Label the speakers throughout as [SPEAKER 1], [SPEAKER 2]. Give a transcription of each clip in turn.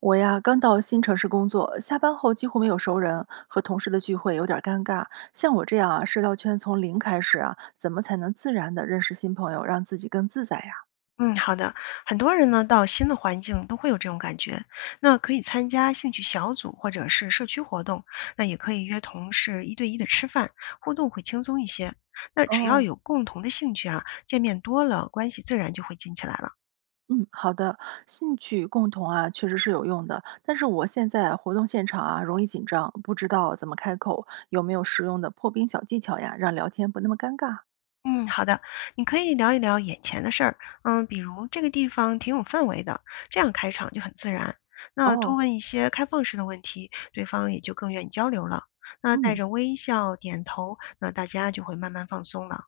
[SPEAKER 1] 我呀，刚到新城市工作，下班后几乎没有熟人，和同事的聚会有点儿尴尬。像我这样啊，社交圈从零开始啊，怎么才能自然的认识新朋友，让自己更自在呀？
[SPEAKER 2] 嗯，好的。很多人呢，到新的环境都会有这种感觉。那可以参加兴趣小组或者是社区活动，那也可以约同事一对一的吃饭，互动会轻松一些。那只要
[SPEAKER 1] 哦，
[SPEAKER 2] 有共同的兴趣啊，见面多了，关系自然就会近起来了。
[SPEAKER 1] 嗯，好的，兴趣共同啊，确实是有用的。但是我现在活动现场啊，容易紧张，不知道怎么开口，有没有实用的破冰小技巧呀，让聊天不那么尴尬？
[SPEAKER 2] 嗯，好的，你可以聊一聊眼前的事儿，比如这个地方挺有氛围的，这样开场就很自然。那多
[SPEAKER 1] 哦，
[SPEAKER 2] 问一些开放式的问题，对方也就更愿意交流了。那带
[SPEAKER 1] 嗯，
[SPEAKER 2] 着微笑点头，那大家就会慢慢放松了。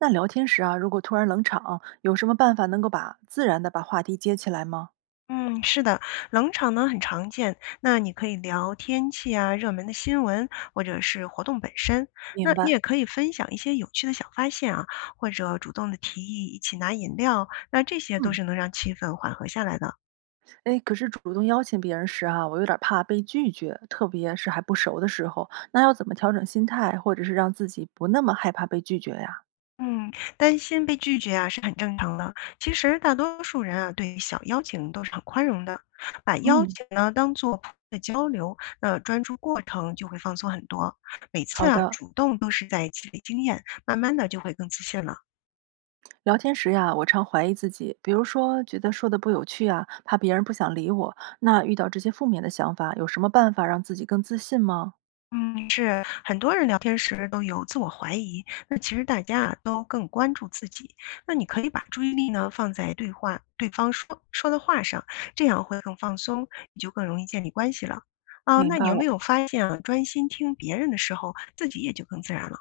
[SPEAKER 1] 那聊天时啊，如果突然冷场，有什么办法能够把自然的把话题接起来吗？
[SPEAKER 2] 嗯，是的，冷场呢很常见，那你可以聊天气啊、热门的新闻，或者是活动本身。那
[SPEAKER 1] 明
[SPEAKER 2] 你
[SPEAKER 1] 白。
[SPEAKER 2] 也可以分享一些有趣的小发现啊，或者主动的提议一起拿饮料，那这些都
[SPEAKER 1] 嗯。
[SPEAKER 2] 是能让气氛缓和下来的。
[SPEAKER 1] 哎，可是主动邀请别人时啊，我有点儿怕被拒绝，特别是还不熟的时候，那要怎么调整心态，或者是让自己不那么害怕被拒绝呀？
[SPEAKER 2] 嗯，担心被拒绝啊是很正常的。其实大多数人啊对小邀请都是很宽容的，把邀
[SPEAKER 1] 嗯，
[SPEAKER 2] 请呢当做普通的交流，那专注过程就会放松很多。每
[SPEAKER 1] 好
[SPEAKER 2] 次啊
[SPEAKER 1] 的，
[SPEAKER 2] 主动都是在积累经验，慢慢的就会更自信了。
[SPEAKER 1] 聊天时呀，我常怀疑自己，比如说觉得说的不有趣啊，怕别人不想理我。那遇到这些负面的想法，有什么办法让自己更自信吗？
[SPEAKER 2] 嗯，是，很多人聊天时都有自我怀疑，那其实大家啊都更关注自己。那你可以把注意力呢放在对话对方说的话上，这样会更放松，你就更容易建立关系了。啊，
[SPEAKER 1] 明
[SPEAKER 2] 那你
[SPEAKER 1] 白
[SPEAKER 2] 有没
[SPEAKER 1] 了。
[SPEAKER 2] 有发现啊，专心听别人的时候，自己也就更自然了？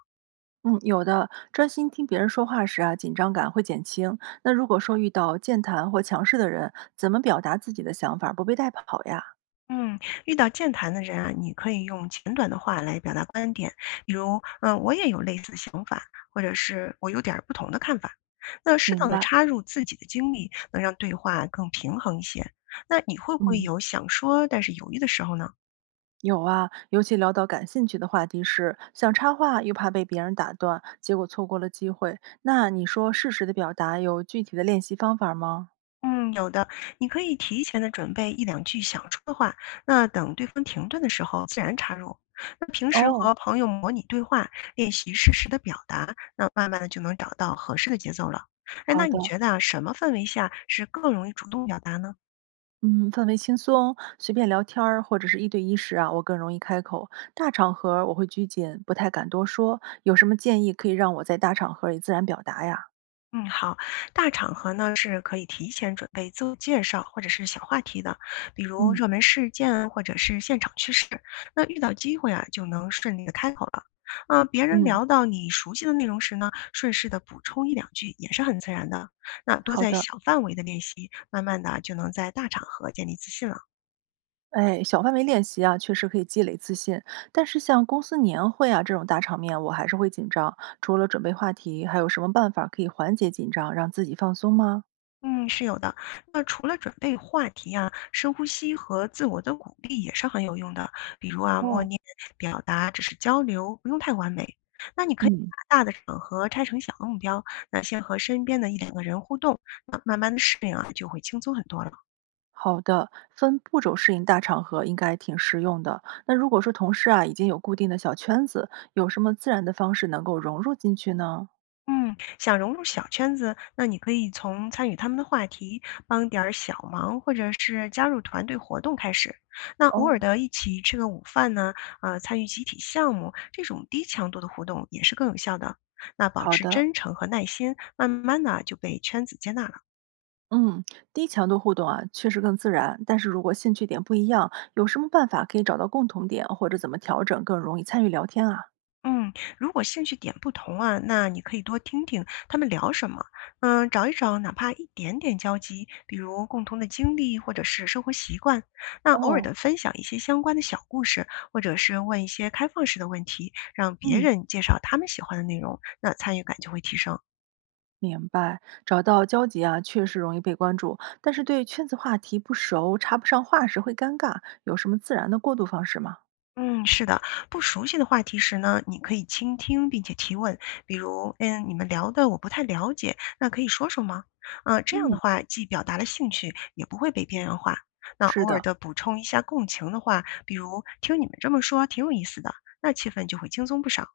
[SPEAKER 1] 嗯，有的。专心听别人说话时啊，紧张感会减轻。那如果说遇到健谈或强势的人，怎么表达自己的想法，不被带跑呀？
[SPEAKER 2] 嗯，遇到健谈的人啊，你可以用简短的话来表达观点，比如，我也有类似的想法，或者是我有点儿不同的看法。那适
[SPEAKER 1] 明
[SPEAKER 2] 当的
[SPEAKER 1] 白。
[SPEAKER 2] 插入自己的经历，能让对话更平衡一些。那你会不会
[SPEAKER 1] 嗯。
[SPEAKER 2] 有想说但是犹豫的时候呢？
[SPEAKER 1] 有啊，尤其聊到感兴趣的话题时，想插话又怕被别人打断，结果错过了机会。那你说适时的表达有具体的练习方法吗？
[SPEAKER 2] 嗯，有的，你可以提前的准备一两句想说的话，那等对方停顿的时候自然插入。那平时和
[SPEAKER 1] 哦，
[SPEAKER 2] 朋友模拟对话，练习适时的表达，那慢慢的就能找到合适的节奏了。哎，
[SPEAKER 1] 好
[SPEAKER 2] 那你
[SPEAKER 1] 的，
[SPEAKER 2] 觉得啊，什么氛围下是更容易主动表达呢？
[SPEAKER 1] 嗯，氛围轻松，随便聊天儿或者是一对一时啊，我更容易开口。大场合儿我会拘谨，不太敢多说。有什么建议可以让我在大场合里自然表达呀？
[SPEAKER 2] 嗯，好，大场合呢是可以提前准备自我介绍或者是小话题的，比如
[SPEAKER 1] 嗯
[SPEAKER 2] 热门事件或者是现场趋势。那遇到机会啊，就能顺利的开口了。啊、别人
[SPEAKER 1] 嗯，
[SPEAKER 2] 聊到你熟悉的内容时呢，顺势的补充一两句也是很自然的。那多
[SPEAKER 1] 好
[SPEAKER 2] 在
[SPEAKER 1] 的，
[SPEAKER 2] 小范围的练习，慢慢的就能在大场合建立自信了。
[SPEAKER 1] 哎，小范围练习啊，确实可以积累自信。但是像公司年会啊这种大场面，我还是会紧张。除了准备话题，还有什么办法可以缓解紧张，让自己放松吗？
[SPEAKER 2] 嗯，是有的。那除了准备话题啊，深呼吸和自我的鼓励也是很有用的。比如啊，默
[SPEAKER 1] 哦，
[SPEAKER 2] 念、表达只是交流，不用太完美。那你可以
[SPEAKER 1] 嗯，
[SPEAKER 2] 把大的场合拆成小的目标，那先和身边的一两个人互动，那慢慢的适应啊，就会轻松很多了。
[SPEAKER 1] 好的，分步骤适应大场合应该挺实用的。那如果说同事啊已经有固定的小圈子，有什么自然的方式能够融入进去呢？
[SPEAKER 2] 嗯，想融入小圈子，那你可以从参与他们的话题、帮点儿小忙，或者是加入团队活动开始。那偶尔
[SPEAKER 1] 哦，
[SPEAKER 2] 的一起吃个午饭呢，参与集体项目，这种低强度的互动也是更有效的。那保
[SPEAKER 1] 好
[SPEAKER 2] 持
[SPEAKER 1] 的，
[SPEAKER 2] 真诚和耐心，慢慢的就被圈子接纳了。
[SPEAKER 1] 嗯，低强度互动啊，确实更自然。但是如果兴趣点不一样，有什么办法可以找到共同点，或者怎么调整更容易参与聊天啊？
[SPEAKER 2] 嗯，如果兴趣点不同啊，那你可以多听听他们聊什么，找一找哪怕一点点交集，比如共同的经历或者是生活习惯。那偶尔
[SPEAKER 1] 哦，
[SPEAKER 2] 的分享一些相关的小故事，或者是问一些开放式的问题，让别
[SPEAKER 1] 嗯，
[SPEAKER 2] 人介绍他们喜欢的内容，那参与感就会提升。
[SPEAKER 1] 明白。找到交集啊，确实容易被关注，但是对圈子话题不熟，插不上话时会尴尬。有什么自然的过渡方式吗？
[SPEAKER 2] 嗯，是的，不熟悉的话题时呢，你可以倾听并且提问，比如，你们聊的我不太了解，那可以说说吗？啊、这样的
[SPEAKER 1] 嗯，
[SPEAKER 2] 话既表达了兴趣，也不会被边缘化。那
[SPEAKER 1] 是
[SPEAKER 2] 偶尔
[SPEAKER 1] 的，
[SPEAKER 2] 的补充一下共情的话，比如听你们这么说挺有意思的，那气氛就会轻松不少。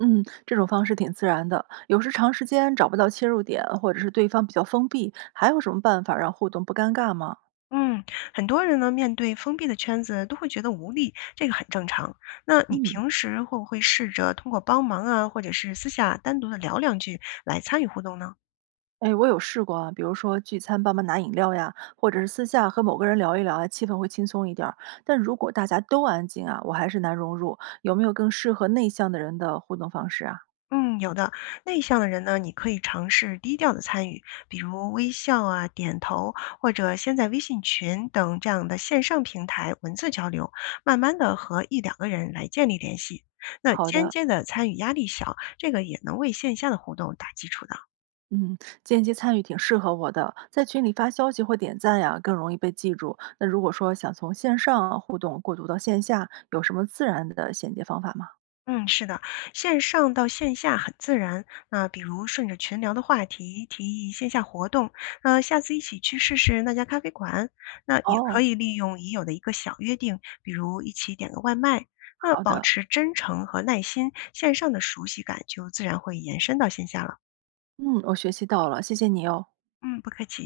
[SPEAKER 1] 嗯，这种方式挺自然的。有时长时间找不到切入点，或者是对方比较封闭，还有什么办法让互动不尴尬吗？
[SPEAKER 2] 嗯，很多人呢面对封闭的圈子都会觉得无力，这个很正常。那你
[SPEAKER 1] 嗯。
[SPEAKER 2] 平时会不会试着通过帮忙啊，或者是私下单独的聊两句来参与互动呢？
[SPEAKER 1] 哎，我有试过啊，比如说聚餐帮忙拿饮料呀，或者是私下和某个人聊一聊啊，气氛会轻松一点儿。但如果大家都安静啊，我还是难融入。有没有更适合内向的人的互动方式啊？
[SPEAKER 2] 嗯，有的。内向的人呢，你可以尝试低调的参与，比如微笑啊、点头，或者先在微信群等这样的线上平台文字交流，慢慢的和一两个人来建立联系。那
[SPEAKER 1] 好
[SPEAKER 2] 间
[SPEAKER 1] 的，
[SPEAKER 2] 接的参与压力小，这个也能为线下的互动打基础的。
[SPEAKER 1] 嗯，间接参与挺适合我的，在群里发消息或点赞呀，更容易被记住。那如果说想从线上互动过渡到线下，有什么自然的衔接方法吗？
[SPEAKER 2] 嗯，是的，线上到线下很自然。那比如顺着群聊的话题提议线下活动，那下次一起去试试那家咖啡馆。那也可
[SPEAKER 1] 哦，
[SPEAKER 2] 以利用已有的一个小约定，比如一起点个外卖。那
[SPEAKER 1] 好
[SPEAKER 2] 保
[SPEAKER 1] 的，
[SPEAKER 2] 持真诚和耐心，线上的熟悉感就自然会延伸到线下了。
[SPEAKER 1] 嗯，我学习到了，谢谢你哦。
[SPEAKER 2] 嗯，不客气。